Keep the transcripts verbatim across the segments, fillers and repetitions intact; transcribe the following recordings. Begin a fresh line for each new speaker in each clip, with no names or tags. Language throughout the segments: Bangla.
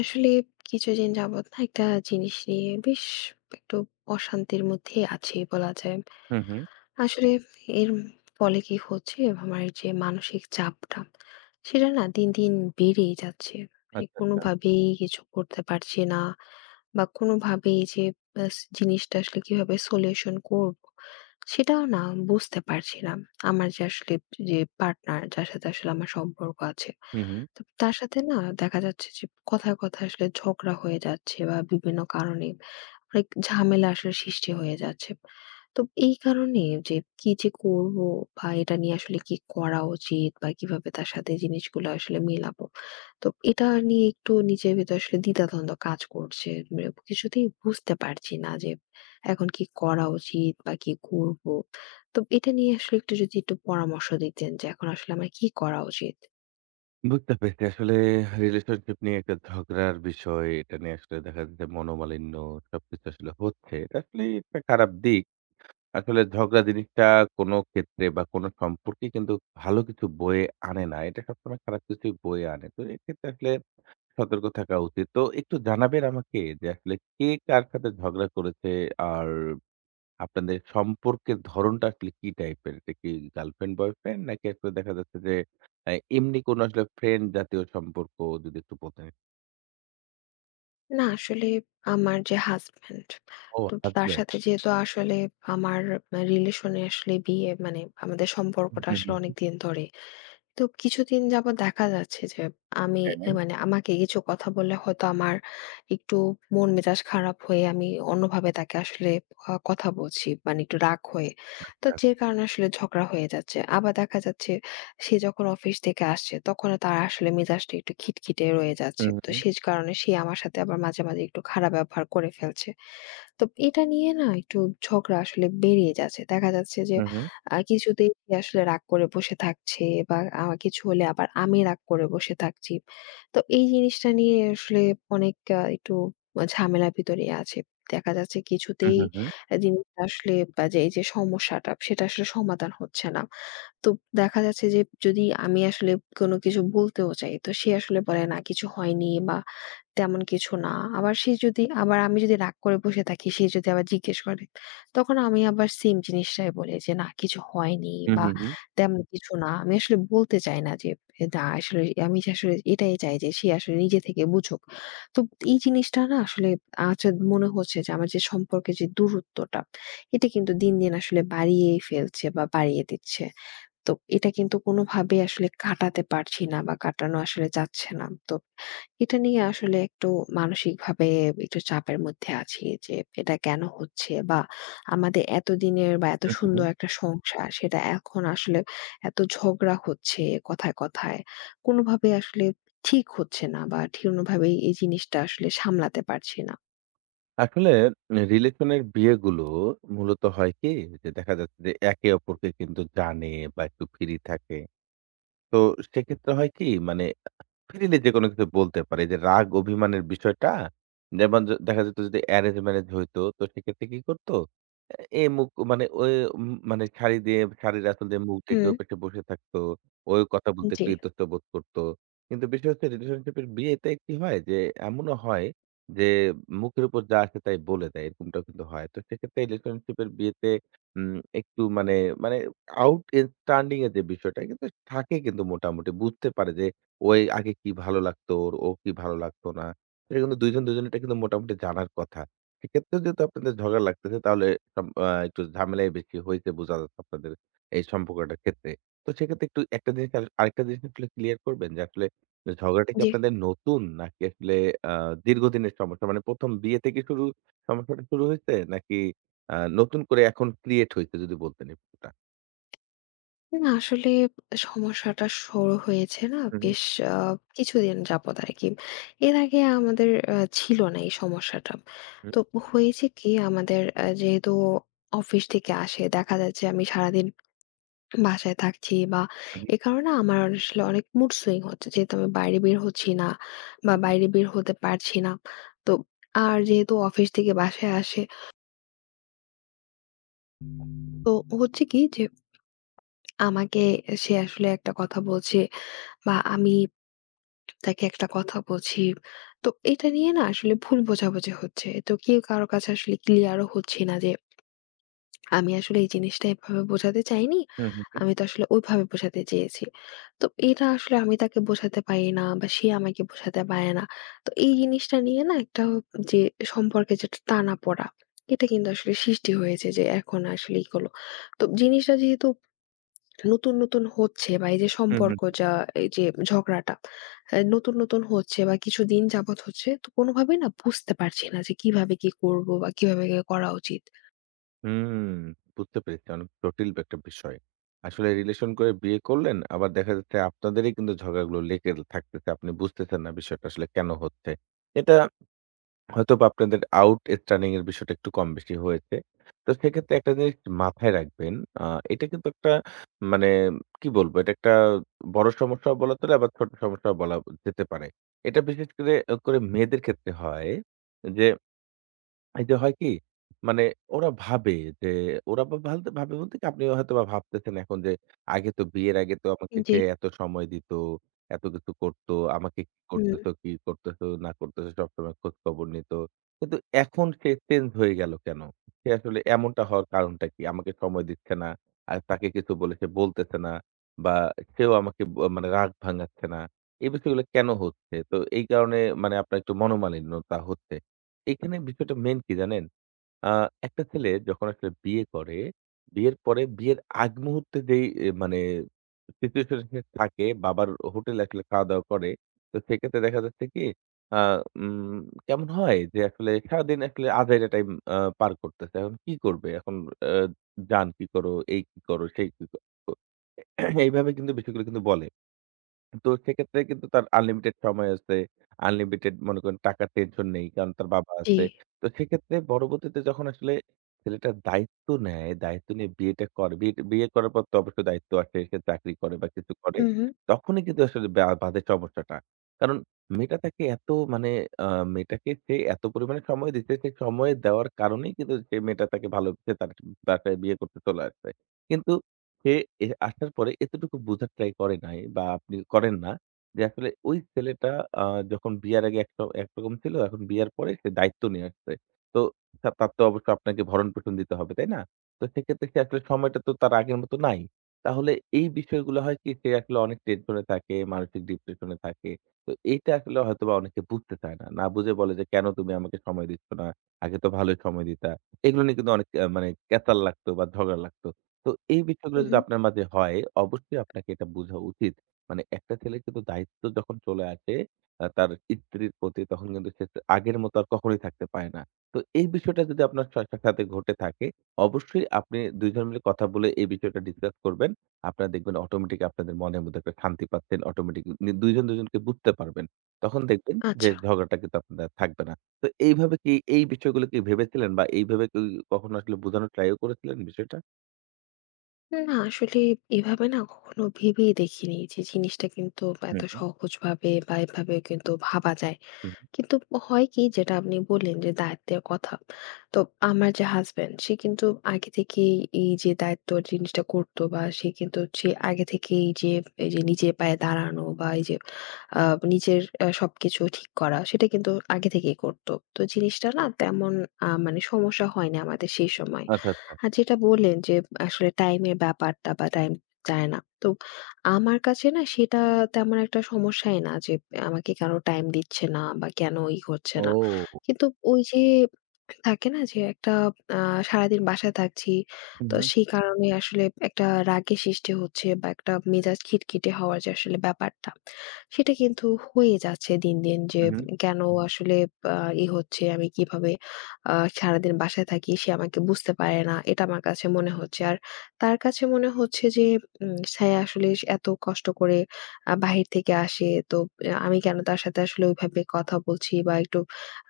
আসলে কিছুদিন যাবত না একটা জিনিস নিয়ে বেশ একটু অশান্তির মধ্যে আছি বলা যায়।
হুম, হুম।
আসলে এর ফলে কি হচ্ছে, আমার যে মানসিক চাপটা সেটা না দিন, দিন বেড়েই যাচ্ছে। মানে
আচ্ছা, আচ্ছা।
কোনোভাবেই কিছু করতে পারছি না বা কোনোভাবেই যে ব্যাস জিনিসটা আসলে কিভাবে সলিউশন করব সেটাও না বুঝতে পারছি না। আমার যে আসলে যে পার্টনার, যার সাথে আসলে আমার সম্পর্ক আছে।
হুম, হুম।
তো তার সাথে না দেখা যাচ্ছে যে কথায়, কথায় আসলে ঝগড়া হয়ে যাচ্ছে বা বিভিন্ন কারণে। অনেক ঝামেলা আসলে সৃষ্টি হয়ে যাচ্ছে। তো এই কারণে যে কি যে করব বা এটা নিয়ে আসলে কি করা উচিত বা কিভাবে তার সাথে জিনিসগুলো আসলে মেলাবো। তো এটা নিয়ে একটু নিজের ভেতর আসলে দ্বিধাদ্বন্দ্ব কাজ করছে। মানে কিছুতেই বুঝতে পারছি না যে এখন কি করা উচিত বা কি করব। তো এটা নিয়ে আসলে একটু যদি একটু পরামর্শ দিতেন যে এখন আসলে আমার কি করা উচিত?
বুঝতে পেরেছি। আসলে রিলেশনশিপ নিয়ে একটা ঝগড়ার বিষয়। এটা নিয়ে আসলে দেখা যাচ্ছে মনোমালিন্য সবকিছু আসলে হচ্ছে। এটা আসলেই একটা খারাপ দিক। আসলে ঝগড়া জিনিসটা কোনো ক্ষেত্রে বা কোনো সম্পর্কে কিন্তু ভালো কিছু বয়ে আনে না। এটা সবসময় খারাপ কিছুই বয়ে আনে। তো এক্ষেত্রে আসলে সতর্ক থাকা উচিত। তো একটু জানাবেন আমাকে যে আসলে কে কার সাথে ঝগড়া করেছে? আর আপনাদের সম্পর্কের ধরণটা আসলে কি টাইপের? এটা কি গার্লফ্রেন্ড, বয়ফ্রেন্ড নাকি আসলে দেখা যাচ্ছে যে আ এমনি কোনো আসলে ফ্রেন্ড জাতীয় সম্পর্ক যদি একটু বলতেন?
না আসলে আমার যে হাসব্যান্ড,
ও
তো তার
হাসবেন্ড।
সাথে যেহেতু আসলে আমার রিলেশনে আসলে বিয়ে, মানে আমাদের
হুম,
সম্পর্কটা
হুম,
আসলে
হুম।
অনেকদিন ধরে। তো কিছুদিন যাবৎ দেখা যাচ্ছে যে আমি
হ্যাঁ।
এ মানে আমাকে কিছু কথা বললে হয়তো আমার একটু মন মেজাজ খারাপ হয়ে আমি অন্যভাবে তাকে আসলে আ কথা বলছি। মানে একটু রাগ হয়ে। তো
আচ্ছা।
যে কারণে আসলে ঝগড়া হয়ে যাচ্ছে। আবার দেখা যাচ্ছে সে যখন অফিস থেকে আসছে তখনও তার আসলে মেজাজটা একটু খিটখিটে রয়ে যাচ্ছে।
হুম,
তো
হুম,
সে কারণে সে আমার সাথে আবার মাঝে, মাঝে একটু খারাপ ব্যবহার করে ফেলছে। তো এটা নিয়ে না একটু ঝগড়া আসলে বেরিয়ে যাচ্ছে। দেখা যাচ্ছে যে
হুম, হুম,
আ কিছুতেই সে আসলে রাগ করে বসে থাকছে বা আ কিছু হলে আবার আমি রাগ করে বসে থাকছি। তো এই জিনিসটা নিয়ে আসলে অনেক আ একটু ঝামেলার ভিতরে আছে। দেখা যাচ্ছে
হুম,
কিছুতেই
হুম,
জিনিসটা আসলে বা যে এই যে সমস্যাটা সেটা আসলে সমাধান হচ্ছে না। তো দেখা যাচ্ছে যে যদি আমি আসলে কোনো কিছু বলতেও চাই তো সে আসলে বলে না কিছু হয়নি বা তেমন কিছু না। আবার সে যদি আবার আমি যদি রাগ করে বসে থাকি, সে যদি আবার জিজ্ঞেস করে, তখন আমি আবার সেম জিনিসটাই বলি যে না কিছু হয়নি
হুম,
বা
হুম, হুম,
তেমন কিছু না। আমি আসলে বলতে চাই না যে এ না আসলে আমি যে আসলে এটাই চাই যে সে আসলে নিজে থেকে বুঝুক। তো এই জিনিসটা না আসলে আজ মনে হচ্ছে যে আমার যে সম্পর্কের যে দূরত্বটা, এটা কিন্তু দিন, দিন আসলে বাড়িয়েই ফেলছে বা বাড়িয়ে দিচ্ছে। তো এটা কিন্তু কোনোভাবেই আসলে কাটাতে পারছি না বা কাটানো আসলে যাচ্ছে না। তো এটা নিয়ে আসলে একটু মানসিকভাবে একটু চাপের মধ্যে আছি যে এটা কেন হচ্ছে? বা আমাদের এতদিনের বা এত
হুম, হুম,
সুন্দর
হুম।
একটা সংসার সেটা এখন আসলে এত ঝগড়া হচ্ছে কথায়, কথায়। কোনোভাবে আসলে ঠিক হচ্ছে না বা ঠিক কোনোভাবেই এই জিনিসটা আসলে সামলাতে পারছি না।
আসলে রিলেশনের বিয়েগুলো মূলত হয় কি যে দেখা যাচ্ছে যে একে অপরকে কিন্তু জানে বা একটু ফ্রি থাকে। তো সেক্ষেত্রে হয় কি মানে ফ্রিলি যেকোনো কিছু বলতে পারে। এই যে রাগ অভিমানের বিষয়টা যেমন য দেখা যেত যদি অ্যারেঞ্জ ম্যারেজ হইতো তো সেক্ষেত্রে কি করত? এ মুখ মানে ওই উম মানে শাড়ি দিয়ে শাড়ির আঁচল দিয়ে মুখ ঢেকে
হুম।
ওই পাশে বসে থাকতো। ওই কথা বলতে
জি,
একটু ইতস্ত বোধ করত। কিন্তু বিষয় হচ্ছে রিলেশনশিপের বিয়েতে কি হয় যে এমনও হয় যে মুখের উপর যা আসে তাই বলে দেয় এরকমটাও কিন্তু হয়। তো সেক্ষেত্রে রিলেশনশিপের বিয়েতে উম একটু মানে মানে আউটস্ট্যান্ডিং এর যে বিষয়টা কিন্তু থাকে কিন্তু মোটামুটি বুঝতে পারে যে ওই আগে কি ভালো লাগতো ওর, ও কি ভালো লাগতো না। এটা কিন্তু দুইজন দুজনেরটা কিন্তু মোটামুটি জানার কথা। সেক্ষেত্রেও যেহেতু আপনাদের ঝগড়া লাগতেছে তাহলে সব আ একটু ঝামেলাই বেশি হইছে বোঝা যাচ্ছে আপনাদের এই সম্পর্কটার ক্ষেত্রে। তো সেক্ষেত্রে একটু একটা জিনিস আর আরেকটা জিনিস আসলে ক্লিয়ার করবেন যে আসলে ঝগড়াটা কি
জি।
আপনাদের নতুন নাকি আসলে আ দীর্ঘদিনের সমস্যা? মানে প্রথম বিয়ে থেকে শুরু সমস্যাটা শুরু হইছে নাকি আ নতুন করে এখন ক্রিয়েট হইছে যদি বলতেন এই ব্যাপারটা?
না আসলে সমস্যাটা শুরু হয়েছে না
হু, হু।
বেশ আ কিছুদিন যাবত আরকি। এর আগে আমাদের আ ছিল না এই সমস্যাটা।
হুম।
তো হয়েছে কি আমাদের আ যেহেতু অফিস থেকে আসে, দেখা যাচ্ছে আমি সারাদিন বাসায় থাকছি বা
হু, হু।
এ কারণে আমার আসলে অনেক মুড সুইং হচ্ছে। যেহেতু আমি বাইরে বের হচ্ছি না বা বাইরে বের হতে পারছি না। তো আর যেহেতু অফিস থেকে বাসায় আসে, তো হচ্ছে কি যে আমাকে সে আসলে একটা কথা বলছে বা আমি তাকে একটা কথা বলছি। তো এটা নিয়ে না আসলে ভুল বোঝাবুঝি হচ্ছে। তো কেউ কারো কাছে আসলে ক্লিয়ার ও হচ্ছি না যে আমি আসলে এই জিনিসটা এভাবে বোঝাতে চাইনি।
হু, হু, হু।
আমি তো আসলে ওইভাবে বোঝাতে চেয়েছি। তো এটা আসলে আমি তাকে বোঝাতে পারি না বা সে আমাকে বোঝাতে পারে না। তো এই জিনিসটা নিয়ে না একটা যে সম্পর্কে যে একটা টানাপোড়া, এটা কিন্তু আসলে সৃষ্টি হয়েছে যে এখন আসলেই হলো। তো জিনিসটা যেহেতু নতুন, নতুন হচ্ছে বা এই যে
হু,
সম্পর্ক
হু।
যা, এই যে ঝগড়াটা আ নতুন, নতুন হচ্ছে বা কিছুদিন যাবৎ হচ্ছে, তো কোনোভাবেই না বুঝতে পারছি না যে কিভাবে কি করব বা কিভাবে কি করা উচিত?
হুম, বুঝতে পেরেছি। অনেক জটিল একটা বিষয়। আসলে রিলেশন করে বিয়ে করলেন, আবার দেখা যাচ্ছে আপনাদেরই কিন্তু ঝগড়াগুলো লেগে থাকতেছে। আপনি বুঝতেছেন না বিষয়টা আসলে কেন হচ্ছে। এটা হয়তোবা আপনাদের আউট স্ট্যান্ডিং এর বিষয়টা একটু কম বেশি হয়েছে। তো সেক্ষেত্রে একটা জিনিস মাথায় রাখবেন। আ এটা কিন্তু একটা মানে কি বলবো? এটা একটা বড় সমস্যাও বলা চলে আবার ছোট সমস্যাও বলা যেতে পারে। এটা বিশেষ করে, করে মেয়েদের ক্ষেত্রে হয় যে এই যে হয় কি? মানে ওরা ভাবে যে ওরা বা ভালতে ভাবে বলতে কি আপনি হয়তোবা ভাবতেছেন এখন যে আগে তো বিয়ের আগে তো আমাকে
জি,
সে এত সময় দিত, এত কিছু করত, আমাকে কি
হুম,
করতেছো, কি করতেছো না করতেছো সবসময় খোঁজখবর নিত। কিন্তু এখন সে চেঞ্জ হয়ে গেল কেন? সে আসলে এমনটা হওয়ার কারণটা কি? আমাকে সময় দিচ্ছে না। আর তাকে কিছু বলে সে বলতেছে না বা সেও আমাকে ব মানে রাগ ভাঙাচ্ছে না। এই বিষয়গুলো কেন হচ্ছে? তো এই কারণে মানে আপনার একটু মনোমালিন্যতা হচ্ছে। এখানে বিষয়টা মেইন কি জানেন? আ একটা ছেলে যখন আসলে বিয়ে করে, বিয়ের পরে বিয়ের আগ মুহূর্তে যেই এ মানে সিচুয়েশন সে থাকে, বাবার হোটেলে আসলে খাওয়া-দাওয়া করে। তো সেক্ষেত্রে দেখা যাচ্ছে কি আ উম কেমন হয় যে আসলে সারাদিন আসলে আজাইরা টাইম আ পার করতেছে। এখন কি করবে? এখন আ "জান কি করো? এই কি করো? সেই কি করো?" এইভাবে কিন্তু বিষয়গুলো কিন্তু বলে। তো সেক্ষেত্রে কিন্তু তার আনলিমিটেড সময় আছে। আনলিমিটেড মনে করেন টাকার টেনশন নেই। কারণ তার বাবা
জি,
আছে। তো সেক্ষেত্রে পরবর্তীতে যখন আসলে ছেলেটার দায়িত্ব নেয়, দায়িত্ব নিয়ে বিয়েটা করে। বিয়ে বিয়ে করার পর তো অবশ্যই দায়িত্ব আসে। সে চাকরি করে বা কিছু করে।
হুম, হুম,
তখনই কিন্তু আসলে বা বাধে সমস্যাটা। কারণ মেয়েটা তাকে এত মানে আ মেয়েটাকে সে এত পরিমাণে সময় দিচ্ছে, সে সময় দেওয়ার কারণেই কিন্তু সে মেয়েটা তাকে ভালোবেসে তার বাসায় বিয়ে করতে চলে আসছে। কিন্তু সে এ আসার পরে এতটুকু বুঝার ট্রাই করে নাই বা আপনি করেন না যে আসলে ওই ছেলেটা আ যখন বিয়ার আগে একটা একরকম ছিল, এখন বিয়ার পরে সে দায়িত্ব নিয়ে আসছে। তো তা তার তো অবশ্য আপনাকে ভরণ-পোষণ দিতে হবে, তাই না? তো সেক্ষেত্রে সে আসলে সময়টা তো তার আগের মতো নাই। তাহলে এই বিষয়গুলো হয় কি সে আসলে অনেক টেনশনে থাকে, মানসিক ডিপ্রেশন এ থাকে। তো এইটা আসলে হয়তোবা অনেকে বুঝতে চায় না। না বুঝে বলে যে, "কেন তুমি আমাকে সময় দিচ্ছ না? আগে তো ভালোই সময় দিতা।" এগুলো নিয়ে কিন্তু অনেক আ মানে ক্যাচাল লাগতো বা ঝগড়া লাগতো। তো এই বিষয়গুলো
হুম,
যদি
হুম,
আপনার মাঝে হয়, অবশ্যই আপনাকে এটা বোঝা উচিত। মানে একটা ছেলের কিন্তু দায়িত্ব যখন চলে আসে আ তার স্ত্রীর প্রতি তখন কিন্তু সে আগের মতো আর কখনোই থাকতে পারে না। তো এই বিষয়টা যদি আপনার স সাথে ঘটে থাকে, অবশ্যই আপনি দুই জন মিলে কথা বলে এই বিষয়টা ডিসকাস করবেন। আপনারা দেখবেন অটোমেটিক আপনাদের মনের মধ্যে একটা শান্তি পাচ্ছেন। অটোমেটিক নি দুই জন দুই জনকে বুঝতে পারবেন। তখন দেখবেন যে
আচ্ছা।
ঝগড়াটা কিন্তু আপনাদের আর থাকবে না। তো এইভাবে কি এই বিষয়গুলো কি ভেবেছিলেন বা এইভাবে কি কখনো আসলে বোঝানোর ট্রাইও করেছিলেন বিষয়টা?
না আসলে এভাবে না কখনো ভেবেই দেখিনি যে জিনিসটা কিন্তু এত
হুম।
সহজভাবে বা এভাবে কিন্তু ভাবা যায়।
হুম,
কিন্তু হয় কি, যেটা আপনি বললেন যে দায়িত্বের কথা। তো আমার যে হাসব্যান্ড সে কিন্তু আগে থেকেই এই যে দায়িত্ব জিনিসটা করত বা সে কিন্তু সে আগে থেকেই এই যে এই যে নিজের পায়ে দাঁড়ানো বা এই যে আ নিজের আ সবকিছু ঠিক করা সেটা কিন্তু আগে থেকেই করত। তো জিনিসটা না তেমন আ মানে সমস্যা হয়নি আমাদের সেই সময়।
আচ্ছা, আচ্ছা।
আর যেটা বললেন যে আসলে টাইমের ব্যাপারটা বা টাইম চায় না। তো আমার কাছে না সেটা তেমন একটা সমস্যাই না যে আমাকে কেন টাইম দিচ্ছে না বা কেন ই হচ্ছে না।
ও!
কিন্তু ওই যে থাকে না যে একটা আ সারাদিন বাসায় থাকছি।
হু,
তো
হু,
সেই কারণে আসলে একটা রাগের সৃষ্টি হচ্ছে বা একটা মেজাজ খিটখিটে হওয়ার যে আসলে ব্যাপারটা, সেটা কিন্তু হয়ে যাচ্ছে দিন, দিন যে
হু, হু,
কেন আসলে আ ই হচ্ছে, আমি কিভাবে আ সারাদিন বাসায় থাকি সে আমাকে বুঝতে পারে না। এটা আমার কাছে মনে হচ্ছে। আর তার কাছে মনে হচ্ছে যে উম সে আসলে এত কষ্ট করে আ বাহির থেকে আসে। তো আ আমি কেন তার সাথে আসলে ওইভাবে কথা বলছি বা একটু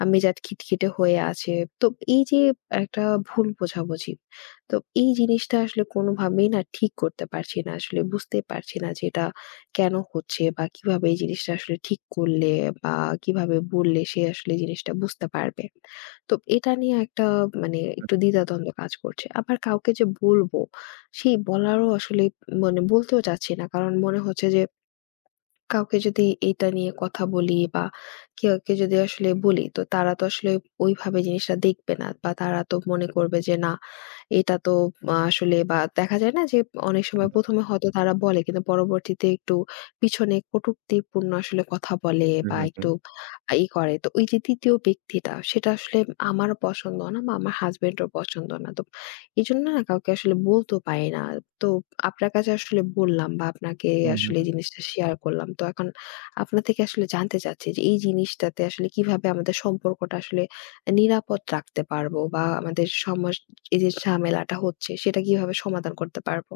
আ মেজাজ খিটখিটে হয়ে আছে। তো এই যে একটা ভুল বোঝাবুঝি। তো এই জিনিসটা আসলে কোনোভাবেই না ঠিক করতে পারছি না। আসলে বুঝতে পারছি না যে এটা কেন হচ্ছে বা কিভাবে এই জিনিসটা আসলে ঠিক করলে বা কিভাবে বললে সে আসলে এই জিনিসটা বুঝতে পারবে। তো এটা নিয়ে একটা মানে একটু দ্বিধাদ্বন্দ্ব কাজ করছে। আবার কাউকে যে বলব সেই বলারও আসলে মানে বলতেও চাচ্ছি না। কারণ মনে হচ্ছে যে কাউকে যদি এইটা নিয়ে কথা বলি বা কাউকে যদি আসলে বলি তো তারা তো আসলে ওইভাবে জিনিসটা দেখবে না বা তারা তো মনে করবে যে না, এটা তো আ আসলে বা দেখা যায় না যে অনেক
হু,
সময় প্রথম এ হয়তো তারা বলে কিন্তু পরবর্তীতে একটু পিছনে কটূক্তিপূর্ণ আসলে কথা বলে
হু,
বা
হু,
একটু ই করে। তো ওই যে তৃতীয় ব্যক্তিটা সেটা আসলে আমারও পছন্দ না বা আমার হাসব্যান্ডেরও পছন্দ না। তো এজন্য না কাউকে আসলে বলতেও পারি না। তো আপনার কাছে আসলে বললাম বা আপনাকে
হু, হু,
আসলে
হু।
এই জিনিসটা শেয়ার করলাম। তো এখন আপনার থেকে আসলে জানতে চাচ্ছি যে এই জিনিসটাতে আসলে কিভাবে আমাদের সম্পর্কটা আসলে নিরাপদ রাখতে পারবো বা আমাদের সমাস এই যে ঝামেলাটা হচ্ছে সেটা কিভাবে সমাধান করতে পারবো?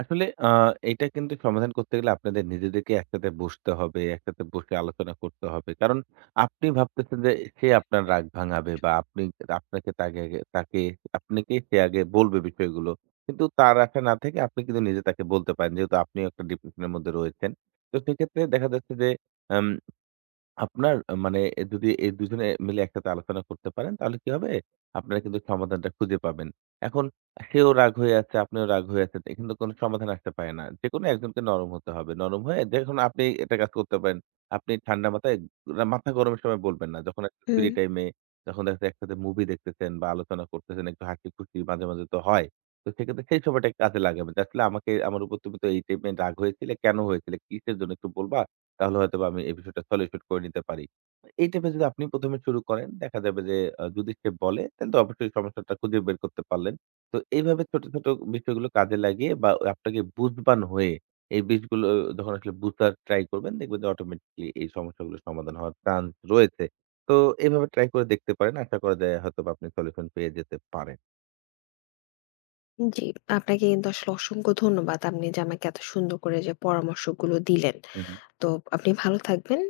আসলে আ এটা কিন্তু সমাধান করতে গেলে আপনাদের নিজেদেরকে একসাথে বসতে হবে, একসাথে বসে আলোচনা করতে হবে। কারণ আপনি ভাবতেছেন যে সে আপনার রাগ ভাঙাবে বা আপনি আপনাকে তাকে আগে তাকে আপনাকে সে আগে বলবে বিষয়গুলো। কিন্তু তার আশা না থেকে আপনি কিন্তু নিজে তাকে বলতে পারেন। যেহেতু আপনিও একটা ডিপ্রেশন এর মধ্যে রয়েছেন। তো সেক্ষেত্রে দেখা যাচ্ছে যে আম আপনার আ মানে যদি এই দুজনে মিলে একসাথে আলোচনা করতে পারেন, তাহলে কি হবে? আপনারা কিন্তু সমাধানটা খুঁজে পাবেন। এখন সেও রাগ হয়ে আছে, আপনিও রাগ হয়ে আছেন। এখানে তো কোনো সমাধান আসতে পারে না। যেকোনো একজনকে নরম হতে হবে। নরম হয়ে দেখুন আপনি একটা কাজ করতে পারেন। আপনি ঠান্ডা মাথায় রা মাথা গরমের সময় বলবেন না। যখন একটা ফ্রি
হুম।
টাইম এ যখন দেখা যাচ্ছে একসাথে মুভি দেখতেছেন বা আলোচনা করতেছেন, একটু হাসি-খুশি মাঝে, মাঝে তো হয়। তো সেক্ষেত্রে সেই সময়টা কাজে লাগাবেন। যে আসলে আমাকে আমার উপর তুমি তো এই টাইমে রাগ হয়েছিলে, কেন হয়েছিলে? কিসের জন্য একটু বলবা? তাহলে হয়তোবা আমি এই বিষয়টা সলিউশন করে নিতে পারি। এই টাইপের যদি আপনি প্রথম এ শুরু করেন, দেখা যাবে যে আ যদি সে বলে তাহলে তো অবশ্যই সমস্যাটা খুঁজে বের করতে পারলেন। তো এইভাবে ছোট, ছোট বিষয়গুলো কাজে লাগিয়ে বা আপনাকে বুঝবান হয়ে এই বিষগুলো যখন আসলে বুঝার ট্রাই করবেন, দেখবেন যে অটোমেটিক্যালি এই সমস্যাগুলো সমাধান হওয়ার চান্স রয়েছে। তো এভাবে ট্রাই করে দেখতে পারেন। আশা করা যায় হয়তোবা আপনি সলিউশন পেয়ে যেতে পারেন।
জি, আপনাকে কিন্তু আসলে অসংখ্য ধন্যবাদ। আপনি যে আমাকে এত সুন্দর করে যে পরামর্শগুলো দিলেন।
হু, হু।
তো আপনি ভালো থাকবেন।